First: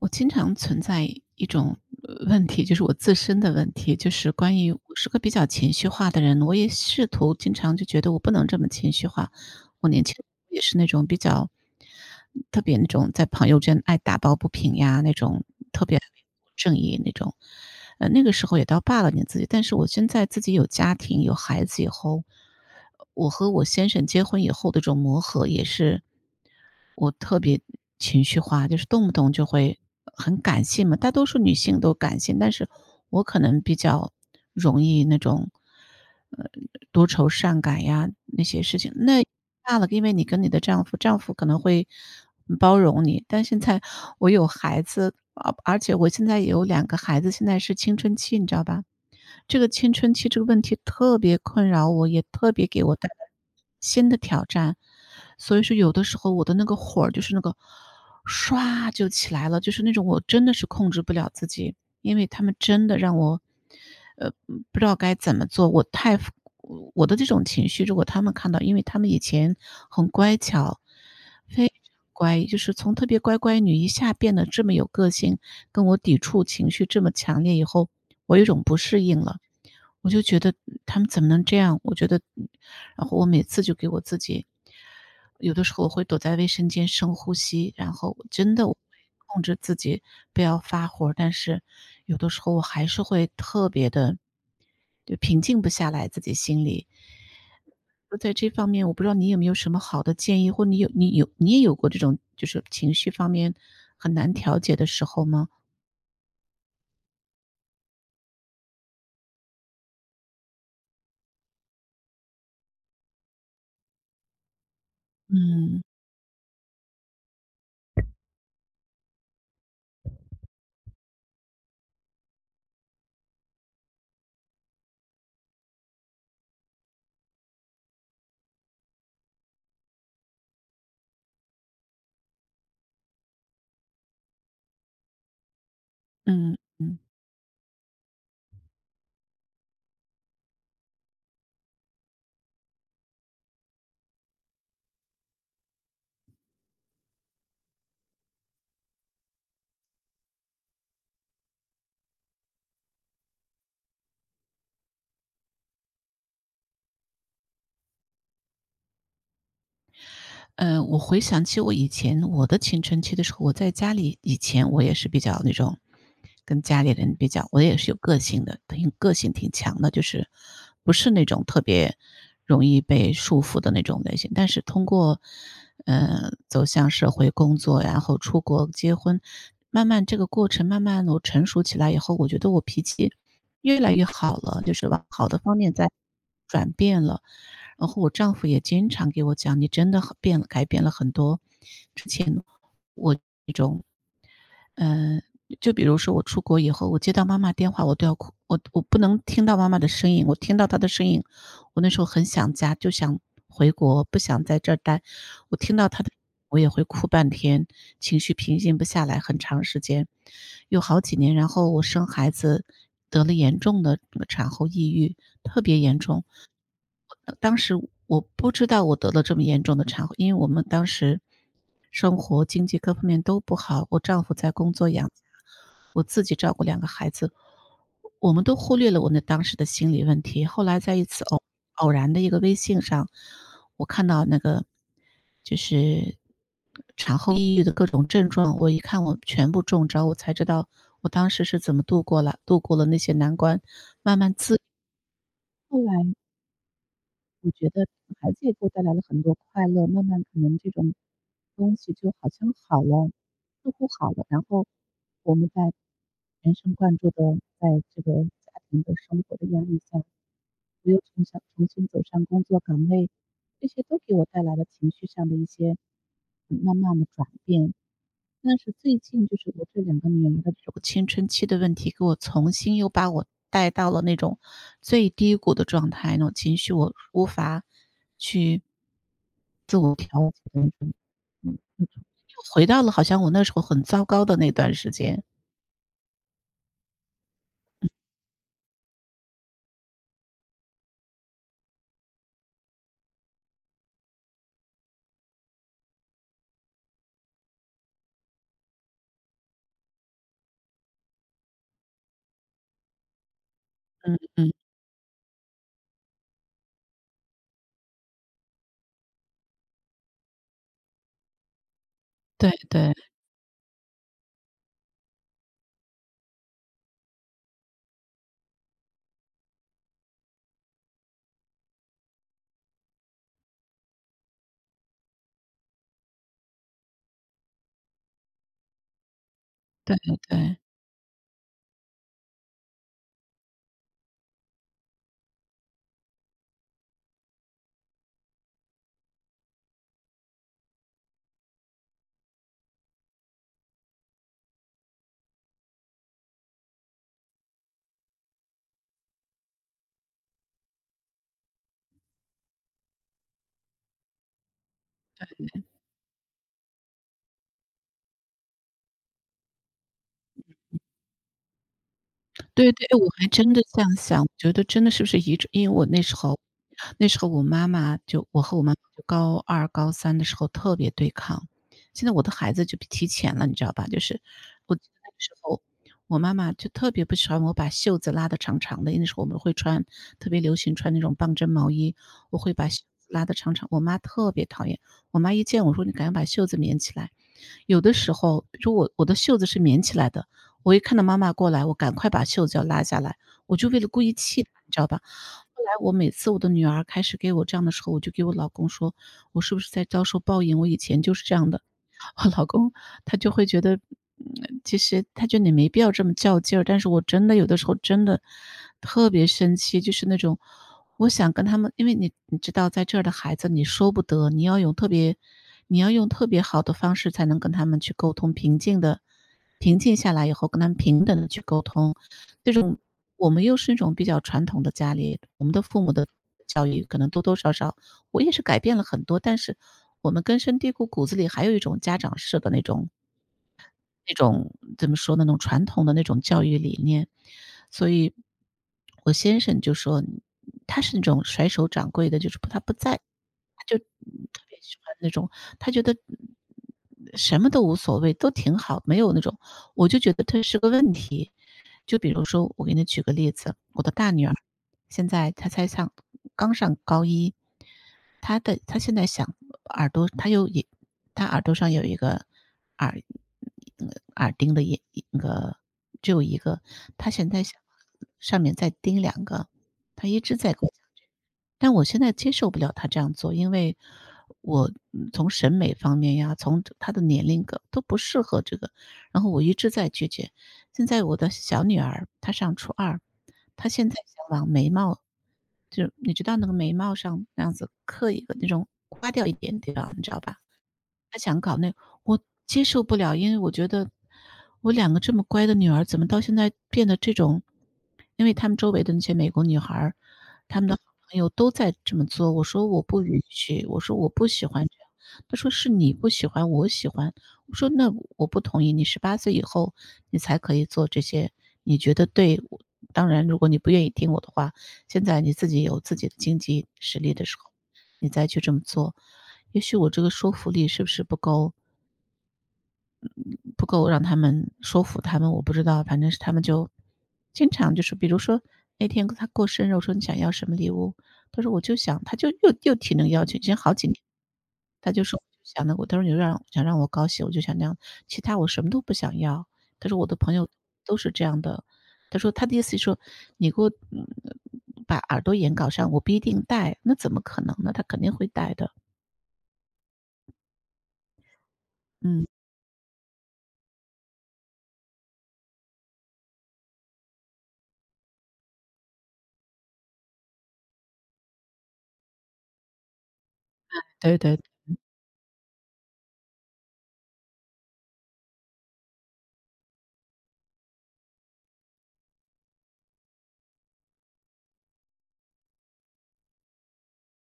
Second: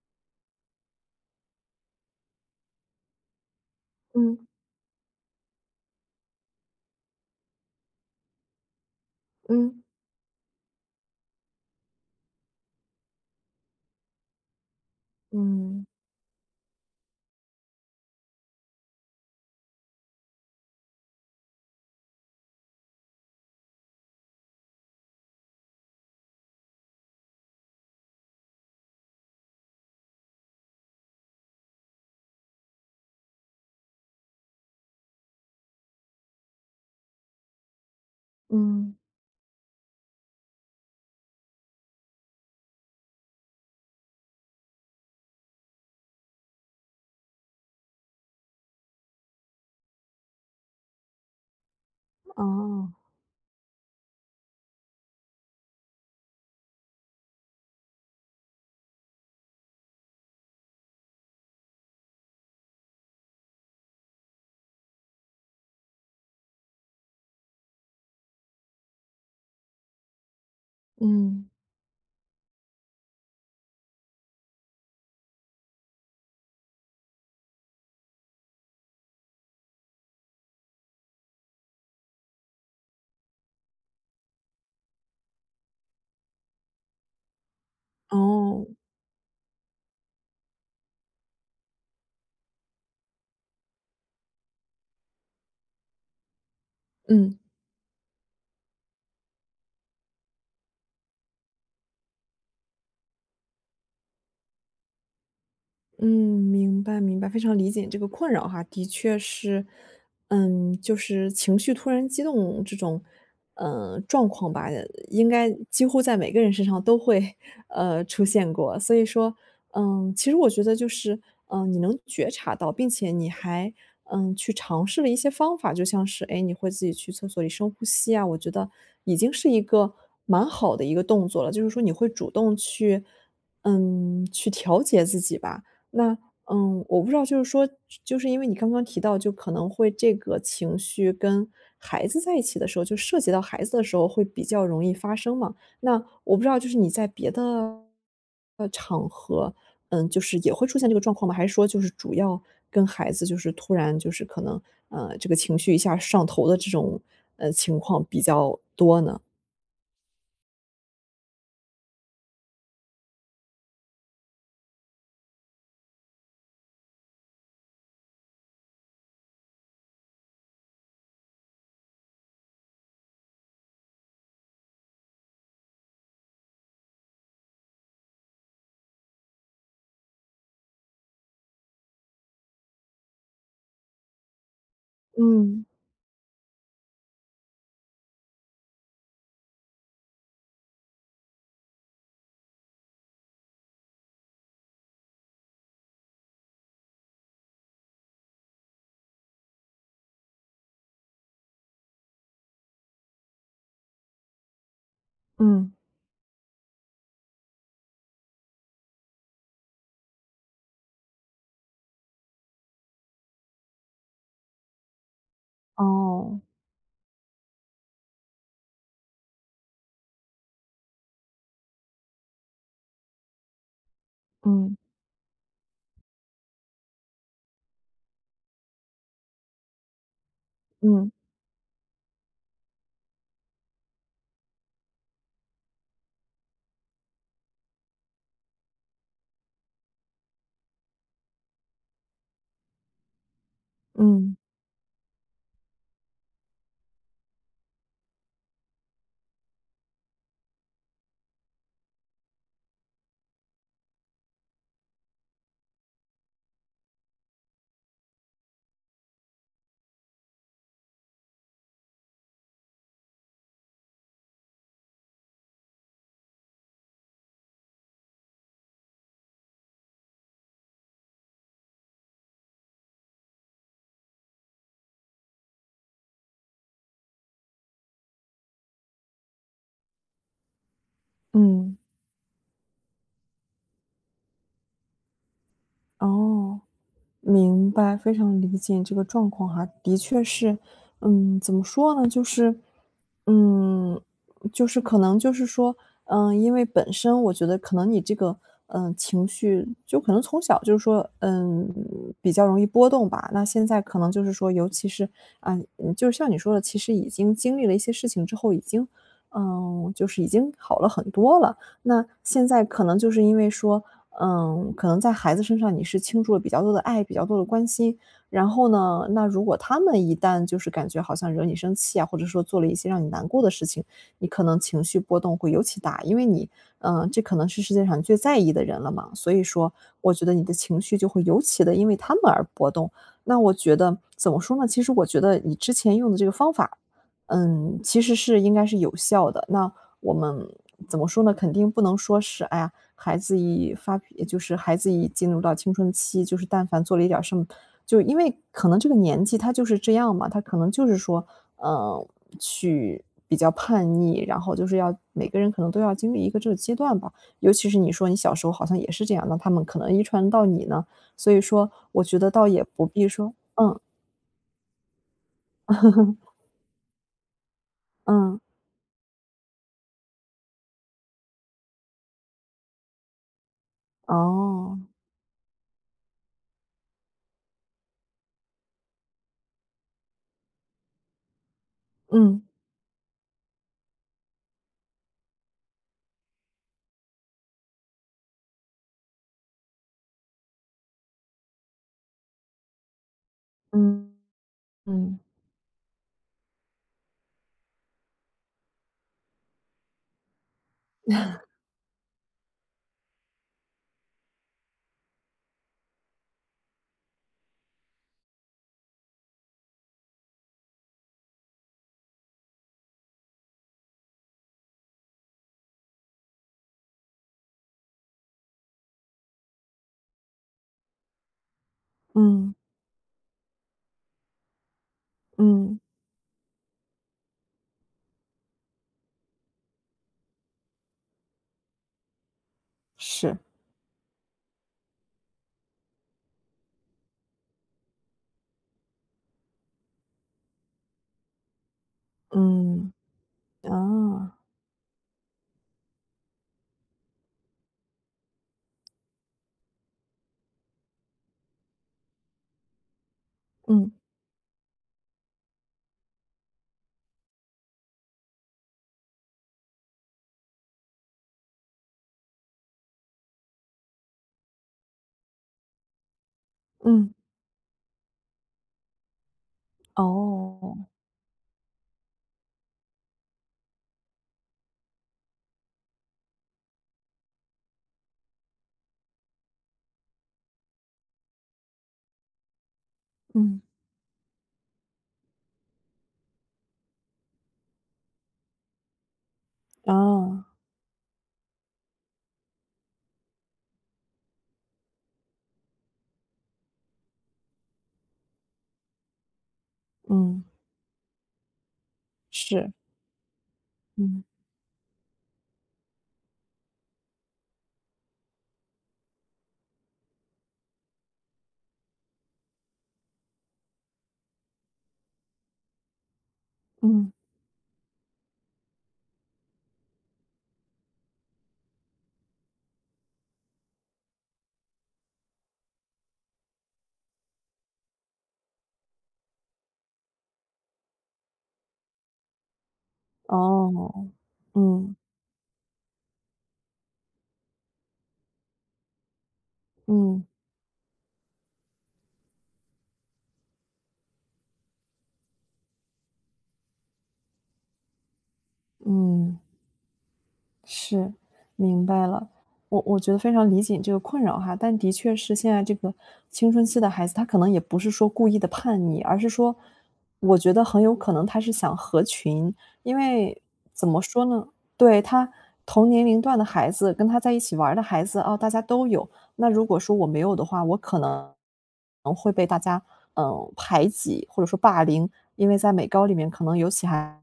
我经常存在一种问题，就是我自身的问题，就是嗯关于我是个比较情绪化的人，我也试图经常就觉得我不能这么情绪化。嗯我年轻也是那种比较特别那种在朋友圈爱打抱不平呀，那种特嗯别正义那种。那个时候也倒罢了，你自己。但是我现在自己有家庭有孩子以后，我和我先生结婚以后的这种磨合也是。我特别情绪化，就是动不动就会很感性嘛，大多数女性都感性，但是我可能比较容易那种，呃，多愁善感呀，那些事情。嗯，那大了，因为你跟你的丈夫，丈夫可能会包容你，但现在我有孩子，而且我现在也有两个孩子，现在是青春期，你知道吧？这个青春期这个问题特别困扰我，也特别给哦，我带来新的挑战。所以说有的时候我的那个火儿就是那个唰就起来了，就是那种我真的是控制不了自己，因为他们真的让我，呃，不知道该怎么做。我的这种情绪，如果他们看到，因为他们以前很乖巧，嗯，非常乖，就是从特别乖乖女一下变得这么有个性，跟我抵触情绪这么强烈以后，我有一种不适应了。我就觉得他们怎么能这样？我觉得，然后我每次就给我自己，有的时候我会躲在卫生间深呼吸，然后我真的哦，我会控制自己不要发火，但是有的时候我还是会特别的就平静不下来自己心里。嗯。就在这方面，我不知道你有没有什么好的建议，或你有你也有过这种就是情绪方面很难调节的时候吗？嗯，明白明白，非常理解你这个困扰哈，的确是，就是情绪突然激动这种，状况吧，应该嗯，几乎在每个人身上都会，出现过。所以说，其实我觉得就是，你能觉察到，并且你还，去尝试了一些方法，就像是，哎，诶你会自己去厕所里深呼吸啊，我觉得已经是一个蛮好的一个动作了，就是说你会主动去，去调节自己吧。那，嗯嗯。我不知道就是说就是因为你刚刚提到，就可能会这个情绪跟孩子在一起的时候，就涉及到孩子的时候会比较容易发生嘛。那我不知道就是你在别的，场合，就是也会出现这个状况吗？还是说就是主要跟孩子就是突然就是可能，这个情绪一下上头的这种，情况比较多呢？嗯，我回想起我以前我的青春期的时候，我在家里以前我也是比较那种，跟家里人比较，我也是有个性的，挺个性挺强的，就是不是那种特别容易被束缚的那种类型。但是通过，走向社会工作，然后出国结婚，慢慢这个过程，慢慢我成熟起来以后，我觉得我脾气越来越好了，就是往好的方嗯，面在转变了。然后我丈夫也经常给我讲：“你真的很变了改变了很多。”之前我嗯，就比如说我出国以后，我接到妈妈电话，我都要哭，我不能听到妈妈的声音，我听到她的声音，我那时候很想家，就想回国，不想在这儿待。我嗯，听到她的，我也会哭半天，情绪平静不下来，很长时间，有好几年。然后我生孩子得了严重的这个产后抑郁，特别严重，哦，当时我不知道我得了这么严重的产后因为我们当时生活、经济各方面都不好，我丈夫在工嗯，作养家，我自己照顾两个孩子，我们都忽略了我那当时的心理问题。后来在一嗯，次偶然的一个微信上，我看到那个就是产后抑郁的各种症状，我一看我全部中招，我才知道我当时是怎么度过了那些难关，慢慢嗯，自后来我觉得孩子也给我带来了很多快乐，慢慢可能这种东西就好像好了，似乎好了，然后我们在全神贯注的在这个家庭的生活的压力下，我又从小重新走上工作岗位，这些都给我带来了情绪上的一些，慢慢的转变。但是最近就是我这两个女儿的这种青春期的问题，给我重新又把我带到了那种最低谷的状态，那种情绪我无法去自我调节的那种，嗯，嗯，又回到了好像我那时候很糟糕的那段时间。哦。明白，非常理解你这个状况哈，的确是，怎么说呢，就是，嗯，就是可能就是说，因为本身我觉得可能你这个，情绪就可能从小就是说，比较容易波动吧。那现在可能嗯就是说，嗯，尤其是啊，就是像你说的，其实已经经历了一些事情之后，已经，就是已经好了很多了。那现对在可对能就是因为说，可能在孩子身上你是倾注了比较多的爱，比较多的关心。然后呢，那如果他们一旦就是感觉好像惹你生气啊，或者说做了一些让你难过的事情，你可能情绪波动会尤其大，因为你，这可能是世界上你最在意的人了嘛。所以说，对我觉得你的对，情绪就会尤其的因为他们而波动。那我觉得怎么说呢？其实我觉得你之前用的这个方法，其实是应该是有效的。那我们怎么说呢？肯定不能说是哎呀，孩子一发脾就是孩子一进入到青春期，就是但凡做了一点儿什么就因为可能这个年纪他就是这样嘛，他可能就是说，呃，去比较叛逆，然后就是要每个人可能都要经历一个这个阶段吧。尤其是你说你小时候好像也是这样，那他们可能遗传到你呢，所以说我觉得倒也对对，不哎我必还说真的这样想，我觉得真的是不是遗传因为我那时 候那时候我妈妈就嗯，我和我妈妈就高二、高三的时候特别对抗。现在我的孩子就提前了，你知道吧？就是我哦，记得那个时候，我妈妈就特别不喜欢我把袖子拉得长长的，因为那时候我们会穿特别流行穿那种棒针毛衣，我嗯，会把袖子拉得长长。我妈特别讨厌，我妈一见我说：“你赶紧把袖子免起来。”有的时候，比如我的袖子是免起来的，我一看到妈妈过来，我赶快把袖子要拉下来，我就为了故意嗯，气她，你知道吧？嗯，后来我每次我的女儿开始给我这样的时候，我就给我老公说：“我是不是在遭受报应？我以前就是这样的。我老公他就会觉得，其实他觉得你没必要这么较劲儿，但是我真的有的时候真的特别生气，就是那种我想跟他们因为你你知道在这儿的孩子你说不得，你要有特别你要用特别好的方式才能跟他们去沟通，平静的。平静下来以后，跟他们平等的去沟通。这嗯，种我们又是那种比较传统的家里，我们的嗯，父母的教育可能多多少少我也是改变了很多，但是我们根深蒂固骨子里还有一种家长式的那种是，那种怎么说呢，那种传统的那种教育理念。所以我先生就说他是那种甩手掌柜的，就是不嗯，在，他就啊，特别喜欢那种，他觉得什么都无所谓，都挺好，没有那种我就觉得这是个问题。就比如说，我给你举个例子，我的嗯，大女儿现在她才上刚上高一，她现在想耳朵，她耳朵上有一个耳呃耳钉的一那个只有一个，她嗯。现在想上面再钉两个，她一直在给我哦，讲这个但我现在接受不了他这样做，因为我从审美方面呀，从他的年龄个都不适合这个，然后我一直在拒绝。现在我的小女儿她上初二，嗯，她现在想往眉毛，就是你知道那个眉毛上那样子刻一个那种刮掉一点点，方，你知道吧？啊，他想搞那我接受不了，因为我觉得我两个这么乖的女儿，怎么到现在变得这种因为他们周围的那些美国女孩儿，嗯，她们的好朋友都在这么做，我说是，我不允许，我说我嗯，不喜欢这样。他说：“是你不喜欢，我喜欢。”我说：“那我不同意，你十八岁以后你才可以做这些，你觉得对，我当然如果你不愿意听我的话，现在你自己有自己的经济实嗯，力的时候，你再去这么做。”也许我这个说服力是不是不够让他们说服他们，我不知道，反正是他们就经常就是比如说那天他过生日，我说：“你想要什么礼物？”他说：“我就想”他就又提那个要求，已经好几年，哦，他嗯，就说：“想那个。”他说：“你就让想让我高兴，我就想那样，其他我什么都不想要。”他说：“我的嗯，朋友都是这样的。”他说：“他的意思是说，你给我，把耳朵眼搞上，我不一定戴，那怎么可能呢？他肯定会戴的。”嗯。是，明白嗯，了。我觉得非常理解你这个困扰哈，但的确是现在这个青春期的孩子，他可能也不是说故意的叛逆，而是说，我觉得很有可能他是想合群。因为怎么对说对呢，对，他同年龄段的孩子跟他在一起玩儿的孩子，哦，大家都有。那如果说我没有的话，我可能会被大家，排挤或者说霸凌，因为在美高里面可能尤其还。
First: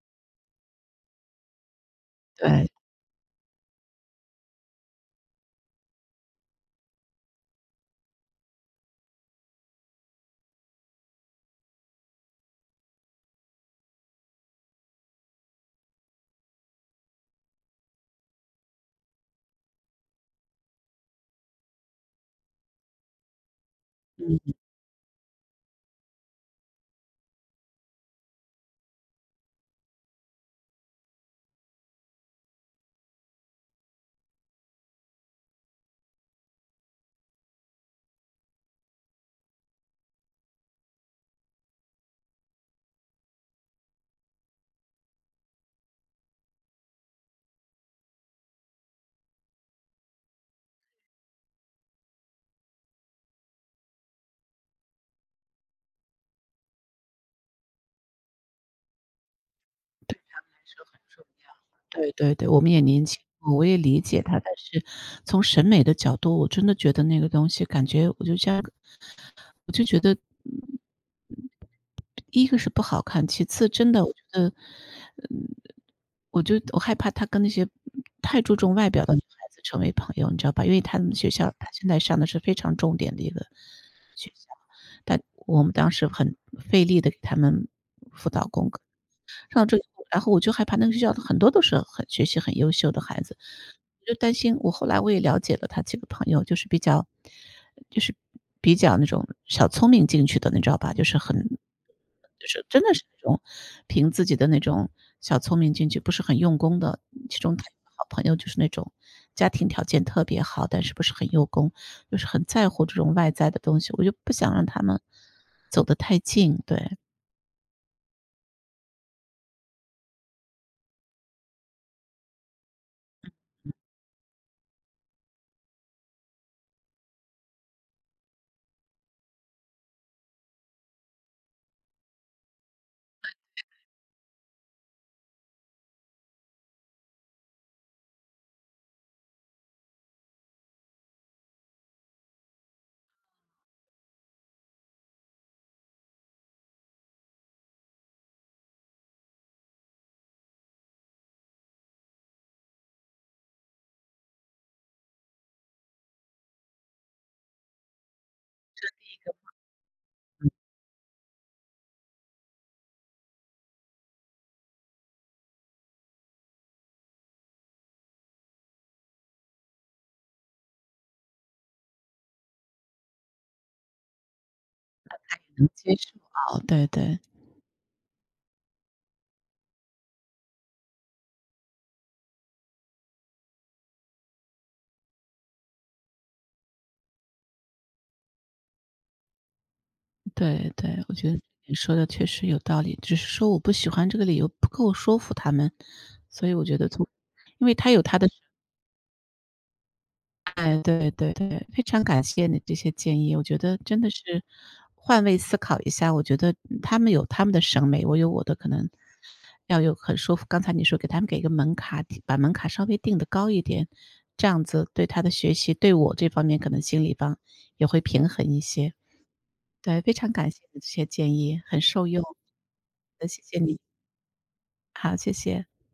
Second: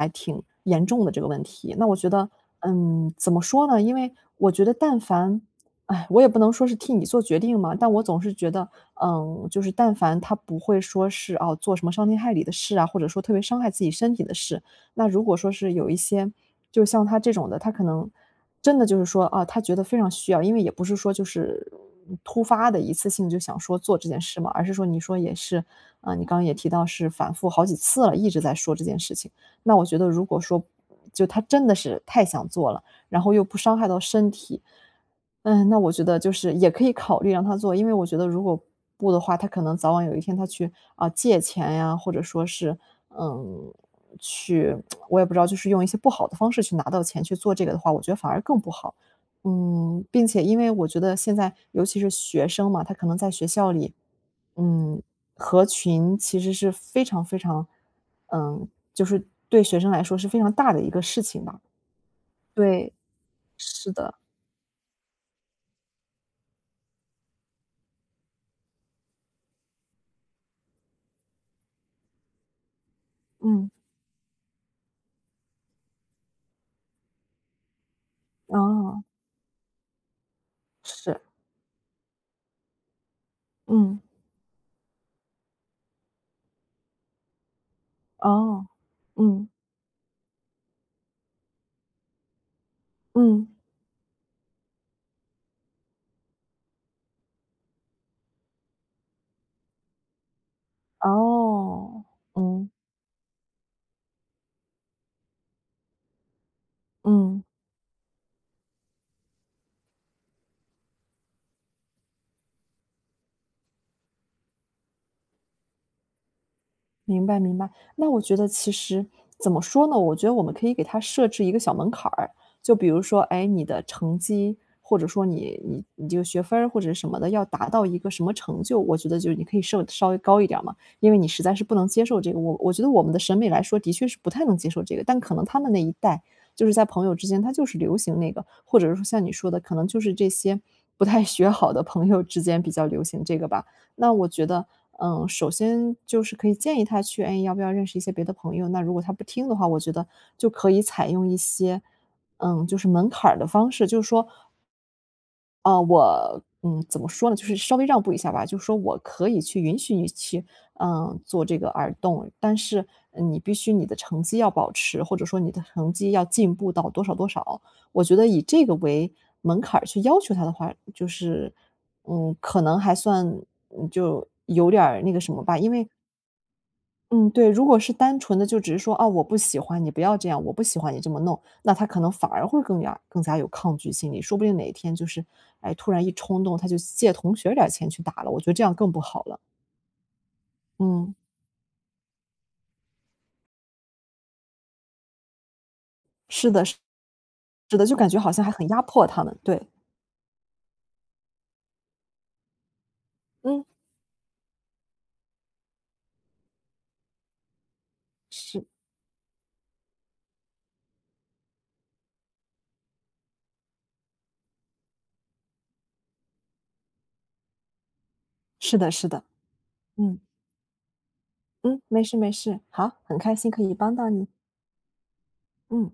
还挺严重的这个问题。那我觉得，对，怎么说呢？因为我觉得哎，我也不能说是替你做决定嘛，但我总是觉得，就是但凡他不会说是，哦，做什么伤天害理的事啊，或者说特别伤害自己身体的事。那如果说是有一些就像他这种的，他可能真的就是说，啊，他觉得非常需要，因为也不是说就是突发的一次性就想说做这件事嘛，嗯。而是说你说也是，啊，你刚刚也提到是反复好几次了，一直在说这件事情。那我觉得如果说就他真的是太想做了，然后又不伤害到身体，那我觉得就是也可以考虑让他做。因为我觉得如果不的话，他可能早晚有一天他去，啊，借钱呀，或者说是，嗯，去 我也不知道，就是用一些不好的方式去拿到钱去做这个的话，我觉得反而更不好。并且因为我觉得现在尤其是学生嘛，他可能在学校里，嗯，合群其实是非常非常，就是对学生来说是非常大是的一很个事重，情吧。对对对，我们也对，年轻过我也是理的，解他。但是从审美的角度，我真的觉得那个东西感觉我就觉得，一个是不好看，其次嗯，真的我觉得我害怕他跟那些太注重外哦，表的女孩子成为朋友，你知道吧？因为他们是，学校他现在上的是非常重点的一个嗯，学校，但我们当时很费力的给他们辅导哦，功课。嗯，上了这个以后然后我就害怕那个学校的很多都是很学习很优秀的孩子，嗯。我就担心我后来我也了解了他几个朋友，就是比较那种小聪明进去的，你知道吧？就是很哦，就是嗯，真的是那种凭自己的那种小聪明进去，不是很用功的。其嗯。中他有个好朋友就是那种家庭条件特别好，但是不是很用功，就是很在乎这种外在的东西，我就不想让他们走得太近，对，明白明白。那我觉得其实怎么说呢？我觉得我们可以给他设置一个小门槛儿，就比如说，哎，你的成绩，或者说你这个学分儿或者什么的，要达到一个什么成就，我觉得就是你可以设稍微高一点儿嘛，因为你实在是不能接受这个。我觉得我们的审美来说，的确是不太能接受这个，但可能他们那一代，就是在朋友之间，他就是流行那个，或者是说像你说的，可能就是这些不太学好的朋友之间比较流行这个吧。那我觉得，首先就是可以建议他去，哎，要不要认识一些别的朋友？那如果他不听的话，我觉得就可以采用一些，就是门槛儿的方式，就是说啊，我怎么说呢，就是稍微让步一下吧，就是说我可以去允许你去，做这个耳洞，但是你必须你的成绩要保持，或者说你的成绩要进步到多少多少。我觉得以这个为门槛儿去要求他的话，就是，可能还算就有点儿那个什么吧，能因为接受哦，对对。嗯，对，如果是单纯的就只是说，哦，我不喜欢你，不要这样，我不喜欢你这么弄，那他可能反而会更加更加有抗拒心理，说不定哪一天就是，哎，突然一冲动，他就借同学点儿钱去打了，我觉得这样更不好了。对对，我嗯，觉得你说的确实有道理，只是说我不喜欢这个理由不够说服他们，所是以我的，觉得从因为是的，他就有感他觉的好像还很压迫他们。对，哎，对对对，非常感谢你这些建议，我觉嗯，得真的是换位思考一下，我觉得他们有他们的审美，我有我的是可能要有很说服刚才你说给他们给一个门槛，把门槛稍微定的高一点，这样子对他的学习，对我这方面可能心理方也会平衡一是的，些。是的，对，非嗯常感谢你的这些建议，很嗯，没受事用。没事，好，很那开谢心谢可以你，帮到你，好，谢谢。嗯。